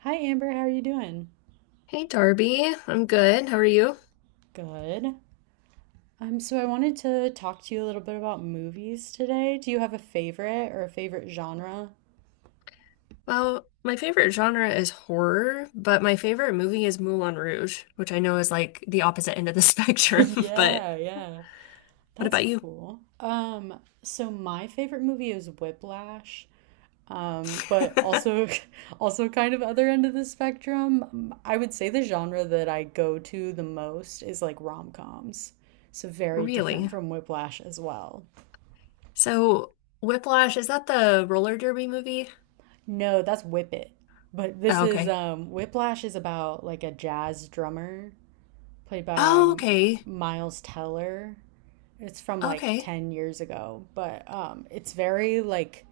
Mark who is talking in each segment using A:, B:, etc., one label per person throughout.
A: Hi, Amber. How are you doing?
B: Hey Darby, I'm good. How are you?
A: Good. So I wanted to talk to you a little bit about movies today. Do you have a favorite or a favorite genre?
B: Well, my favorite genre is horror, but my favorite movie is Moulin Rouge, which I know is like the opposite end of the spectrum, but
A: Yeah, yeah.
B: what
A: That's
B: about you?
A: cool. So my favorite movie is Whiplash, but also also kind of other end of the spectrum. I would say the genre that I go to the most is like rom-coms. So very different
B: Really?
A: from Whiplash as well.
B: So, Whiplash, is that the roller derby movie?
A: No, that's Whip It. But this
B: Oh,
A: is
B: okay.
A: Whiplash is about like a jazz drummer played by
B: Oh, okay.
A: Miles Teller. It's from like
B: Okay.
A: 10 years ago, but it's very like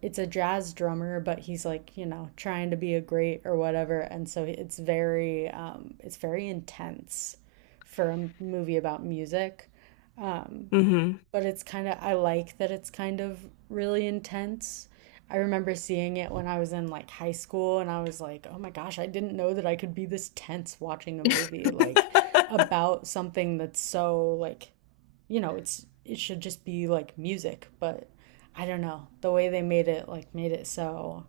A: it's a jazz drummer, but he's like, you know, trying to be a great or whatever, and so it's very intense for a movie about music. Um
B: Hmm.
A: but it's I like that it's kind of really intense. I remember seeing it when I was in like high school and I was like, "Oh my gosh, I didn't know that I could be this tense watching a movie like about something that's so like, you know, it should just be like music, but I don't know. The way they made it like made it so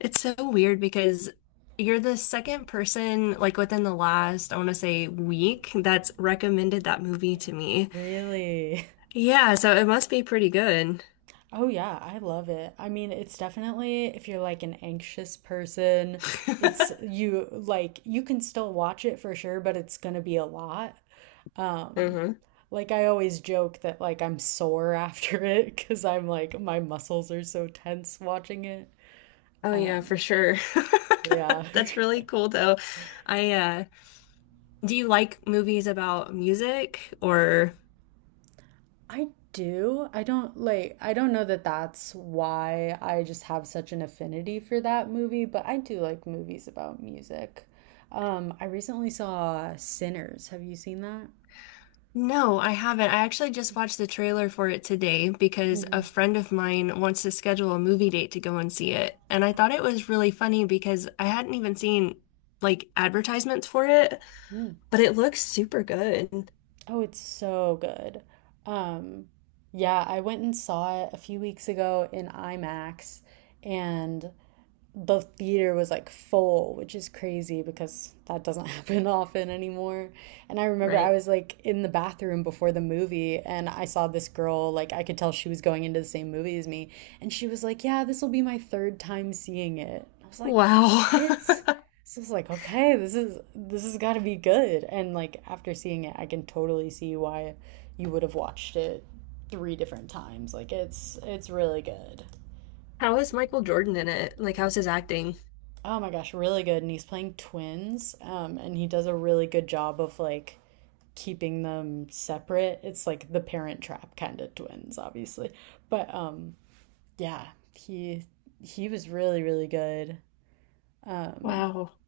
B: It's so weird because you're the second person, like within the last, I want to say, week that's recommended that movie to me.
A: really."
B: Yeah, so it must be pretty good.
A: Oh yeah, I love it. I mean, it's definitely if you're like an anxious person, it's you can still watch it for sure, but it's gonna be a lot. Um,
B: hmm
A: like I always joke that like I'm sore after it because I'm like my muscles are so tense watching it.
B: Oh yeah, for
A: Um,
B: sure.
A: yeah.
B: That's really cool though. I do you like movies about music or
A: I do. I don't know that that's why I just have such an affinity for that movie, but I do like movies about music. I recently saw Sinners. Have you seen that?
B: No, I haven't. I actually just watched the trailer for it today because
A: Mm-hmm.
B: a friend of mine wants to schedule a movie date to go and see it. And I thought it was really funny because I hadn't even seen like advertisements for it, but it looks super good.
A: Oh, it's so good. Um, yeah, I went and saw it a few weeks ago in IMAX and the theater was like full, which is crazy because that doesn't happen often anymore. And I remember I
B: Right.
A: was like in the bathroom before the movie and I saw this girl, like I could tell she was going into the same movie as me. And she was like, "Yeah, this will be my third time seeing it." I was like,
B: Wow.
A: "What?" So I was like, "Okay, this has gotta be good." And like after seeing it, I can totally see why you would have watched it three different times. Like it's really good.
B: How is Michael Jordan in it? Like, how's his acting?
A: Oh my gosh, really good. And he's playing twins, and he does a really good job of like keeping them separate. It's like the Parent Trap kind of twins, obviously. But yeah, he he was really really good. Um,
B: Wow.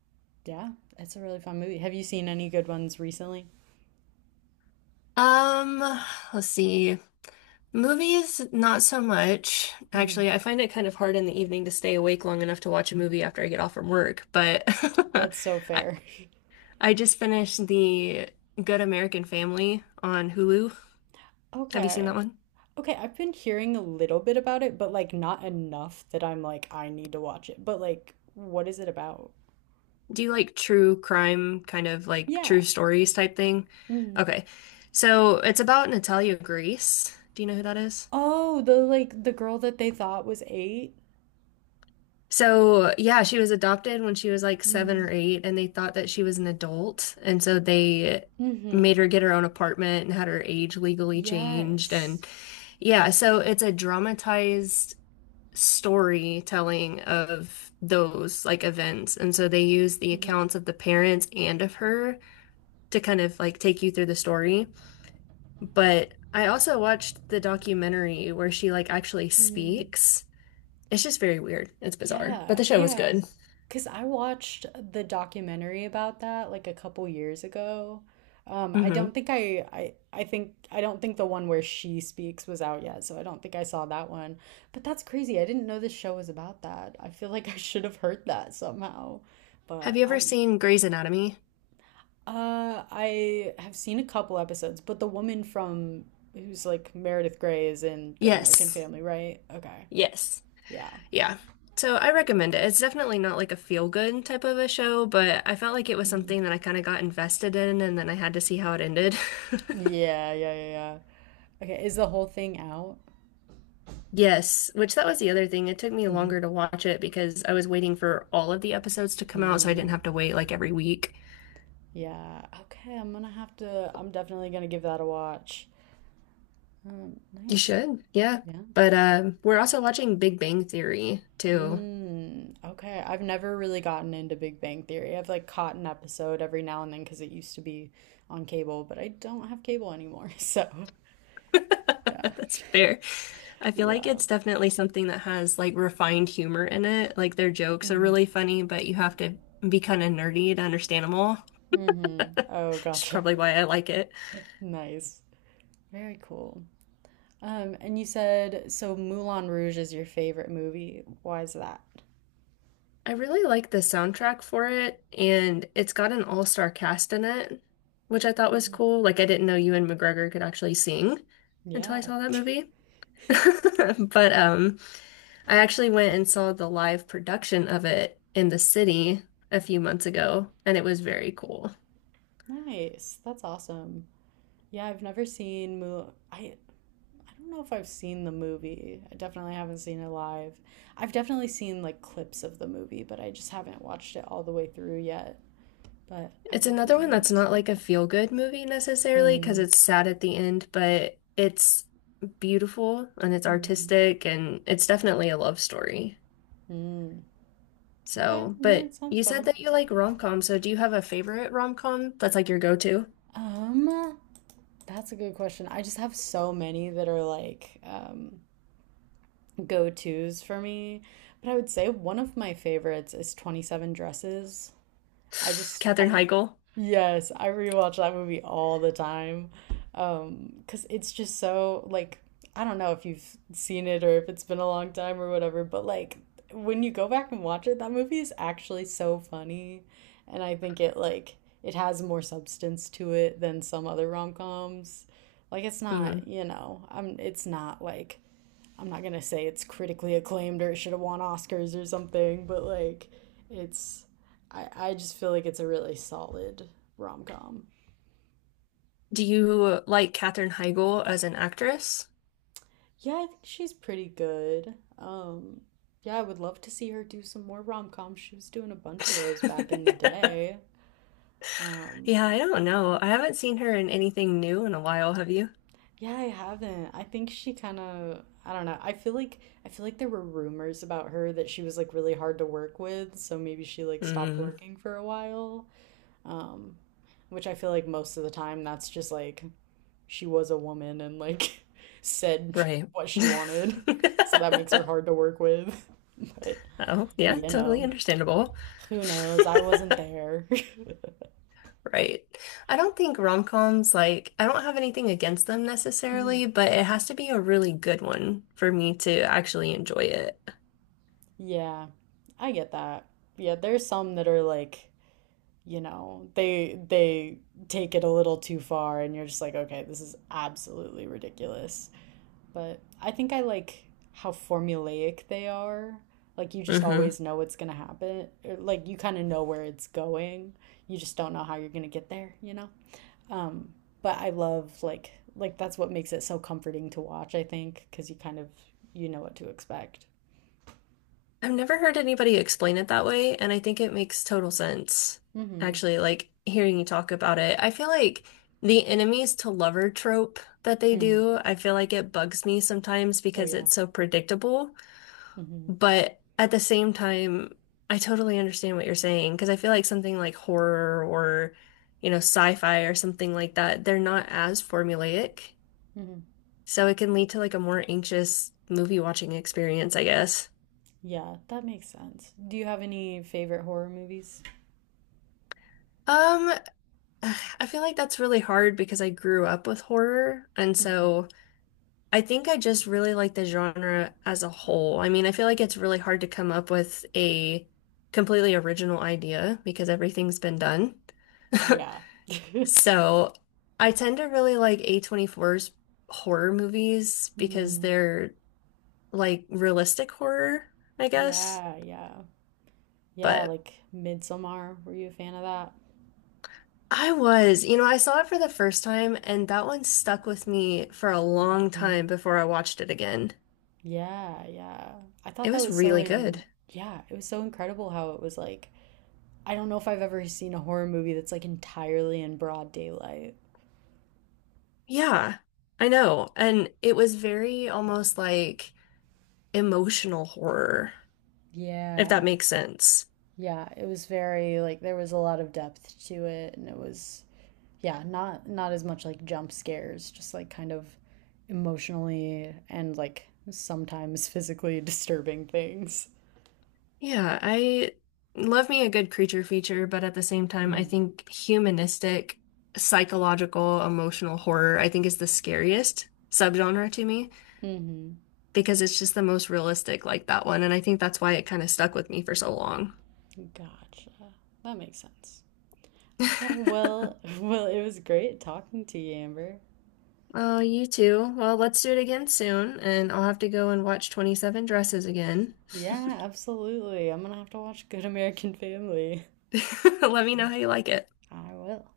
A: Yeah, it's a really fun movie. Have you seen any good ones recently?
B: Um, let's see. Movies, not so much.
A: Hmm,
B: Actually, I find it kind of hard in the evening to stay awake long enough to watch a movie after I get off from work, but
A: that's so
B: I
A: fair.
B: I just finished the Good American Family on Hulu. Have you seen that
A: Okay.
B: one?
A: Okay, I've been hearing a little bit about it, but like not enough that I'm like I need to watch it. But like what is it about?
B: Do you like true crime, kind of like true
A: Yeah.
B: stories type thing?
A: Hmm.
B: Okay. So it's about Natalia Grace. Do you know who that is?
A: Oh, the like the girl that they thought was eight.
B: So, yeah, she was adopted when she was like seven
A: Mm-hmm.
B: or eight, and they thought that she was an adult. And so they
A: Mm-hmm.
B: made her get her own apartment and had her age legally changed.
A: Yes.
B: And yeah, so it's a dramatized storytelling of those like events. And so they use the
A: Mm-hmm.
B: accounts of the parents and of her to kind of like take you through the story. But I also watched the documentary where she like actually
A: Mm-hmm.
B: speaks. It's just very weird. It's bizarre, but
A: Yeah.
B: the show was
A: Yeah.
B: good.
A: Because I watched the documentary about that like a couple years ago. I think I don't think the one where she speaks was out yet, so I don't think I saw that one. But that's crazy. I didn't know this show was about that. I feel like I should have heard that somehow.
B: Have
A: But
B: you ever
A: I'm
B: seen Grey's Anatomy?
A: uh, I have seen a couple episodes, but the woman from who's like Meredith Grey is in Good American
B: Yes.
A: Family, right? Okay.
B: Yes.
A: Yeah.
B: Yeah. So I recommend it. It's definitely not like a feel good type of a show, but I felt like it was
A: Mhm.
B: something that I kind of got invested in and then I had to see how it ended.
A: Yeah, yeah, yeah, yeah. Okay, is the whole thing out?
B: Yes, which that was the other thing. It took me
A: Hmm.
B: longer to watch it because I was waiting for all of the episodes to come out, so I
A: Mm,
B: didn't have to wait like every week.
A: yeah. Okay, I'm definitely gonna give that a watch. Um,
B: You
A: nice.
B: should, yeah.
A: Yeah.
B: But we're also watching Big Bang Theory too.
A: Mm, okay. I've never really gotten into Big Bang Theory. I've like caught an episode every now and then because it used to be on cable, but I don't have cable anymore, so yeah.
B: That's fair. I feel like
A: Yeah.
B: it's definitely something that has like refined humor in it. Like their jokes are really funny, but you have to be kind of nerdy to understand them all, which
A: Mm-hmm. Oh,
B: is
A: gotcha.
B: probably why I like it.
A: Nice. Very cool. And you said so Moulin Rouge is your favorite movie. Why is that?
B: I really like the soundtrack for it, and it's got an all-star cast in it, which I thought was
A: Mhm.
B: cool. Like I didn't know Ewan McGregor could actually sing until I
A: Yeah.
B: saw that movie. But I actually went and saw the live production of it in the city a few months ago, and it was very cool.
A: Nice. That's awesome. Yeah, I've never seen Moulin. I don't know if I've seen the movie. I definitely haven't seen it live. I've definitely seen like clips of the movie, but I just haven't watched it all the way through yet. But I
B: It's another
A: definitely
B: one that's
A: need to
B: not
A: do
B: like a
A: that.
B: feel-good movie necessarily because
A: Mm-hmm.
B: it's sad at the end, but it's beautiful and it's
A: Mm-hmm.
B: artistic and it's definitely a love story.
A: Mm. Okay.
B: So,
A: Yeah, it
B: but
A: sounds
B: you said
A: fun.
B: that you like rom-com, so do you have a favorite rom-com that's like your go-to?
A: Um, that's a good question. I just have so many that are like go-tos for me. But I would say one of my favorites is 27 Dresses. I just I
B: Katherine Heigl.
A: yes, I rewatch that movie all the time. 'Cause it's just so like I don't know if you've seen it or if it's been a long time or whatever, but like when you go back and watch it, that movie is actually so funny. And I think it like it has more substance to it than some other rom-coms. Like it's not,
B: hmm
A: you know, it's not like I'm not gonna say it's critically acclaimed or it should have won Oscars or something, but like it's I just feel like it's a really solid rom com.
B: Do you like Katherine Heigl as an actress?
A: Yeah, I think she's pretty good. Yeah, I would love to see her do some more rom coms. She was doing a bunch of those back in the day. Um
B: Yeah, I don't know. I haven't seen her in anything new in a while, have you?
A: yeah, I haven't. I think she kind of I don't know. I feel like there were rumors about her that she was like really hard to work with, so maybe she like stopped
B: Mm,
A: working for a while. um, which I feel like most of the time that's just like she was a woman and like said
B: right.
A: what she wanted, so that makes her hard to work with. But
B: Oh, yeah,
A: you
B: totally
A: know,
B: understandable.
A: who knows? I wasn't there.
B: Right. I don't think rom-coms, like, I don't have anything against them necessarily, but it has to be a really good one for me to actually enjoy it.
A: Yeah, I get that. Yeah, there's some that are like, you know, they take it a little too far and you're just like, okay, this is absolutely ridiculous. But I think I like how formulaic they are. Like you just
B: hmm
A: always know what's gonna happen. Or, like you kind of know where it's going. You just don't know how you're gonna get there, you know? Um, but I love like that's what makes it so comforting to watch, I think, because you kind of you know what to expect.
B: I've never heard anybody explain it that way, and I think it makes total sense.
A: Mm-hmm.
B: Actually, like hearing you talk about it, I feel like the enemies to lover trope that they
A: Mm-hmm.
B: do, I feel like it bugs me sometimes
A: Oh
B: because
A: yeah.
B: it's so predictable.
A: Mm-hmm.
B: But at the same time, I totally understand what you're saying because I feel like something like horror or, you know, sci-fi or something like that, they're not as formulaic.
A: Mm-hmm.
B: So it can lead to like a more anxious movie watching experience, I guess.
A: Yeah, that makes sense. Do you have any favorite horror movies?
B: Um, I feel like that's really hard because I grew up with horror, and
A: Mm-hmm.
B: so I think I just really like the genre as a whole. I mean, I feel like it's really hard to come up with a completely original idea because everything's been done.
A: Yeah.
B: So I tend to really like a A24's horror movies because
A: Mm-hmm.
B: they're like realistic horror, I guess.
A: Yeah, yeah. Yeah,
B: But
A: like Midsommar. Were you a fan of that?
B: I was, you know, I saw it for the first time and that one stuck with me for a long time
A: Mhm.
B: before I watched it again.
A: Yeah, yeah. I thought
B: It
A: that
B: was
A: was so
B: really
A: in,
B: good.
A: yeah, it was so incredible how it was like, I don't know if I've ever seen a horror movie that's like entirely in broad daylight.
B: Yeah, I know. And it was very almost like emotional horror, if that
A: Yeah.
B: makes sense.
A: Yeah, it was very like there was a lot of depth to it and it was yeah, not as much like jump scares, just like kind of emotionally and like sometimes physically disturbing things.
B: Yeah, I love me a good creature feature, but at the same time, I think humanistic, psychological, emotional horror, I think is the scariest subgenre to me
A: Mm-hmm.
B: because it's just the most realistic, like that one. And I think that's why it kind of stuck with me for so long.
A: Gotcha. That makes sense. Okay, well, well, it was great talking to you, Amber.
B: Oh, you too. Well, let's do it again soon, and I'll have to go and watch 27 Dresses again.
A: Yeah, absolutely. I'm gonna have to watch Good American Family.
B: Let me know how you like it.
A: I will.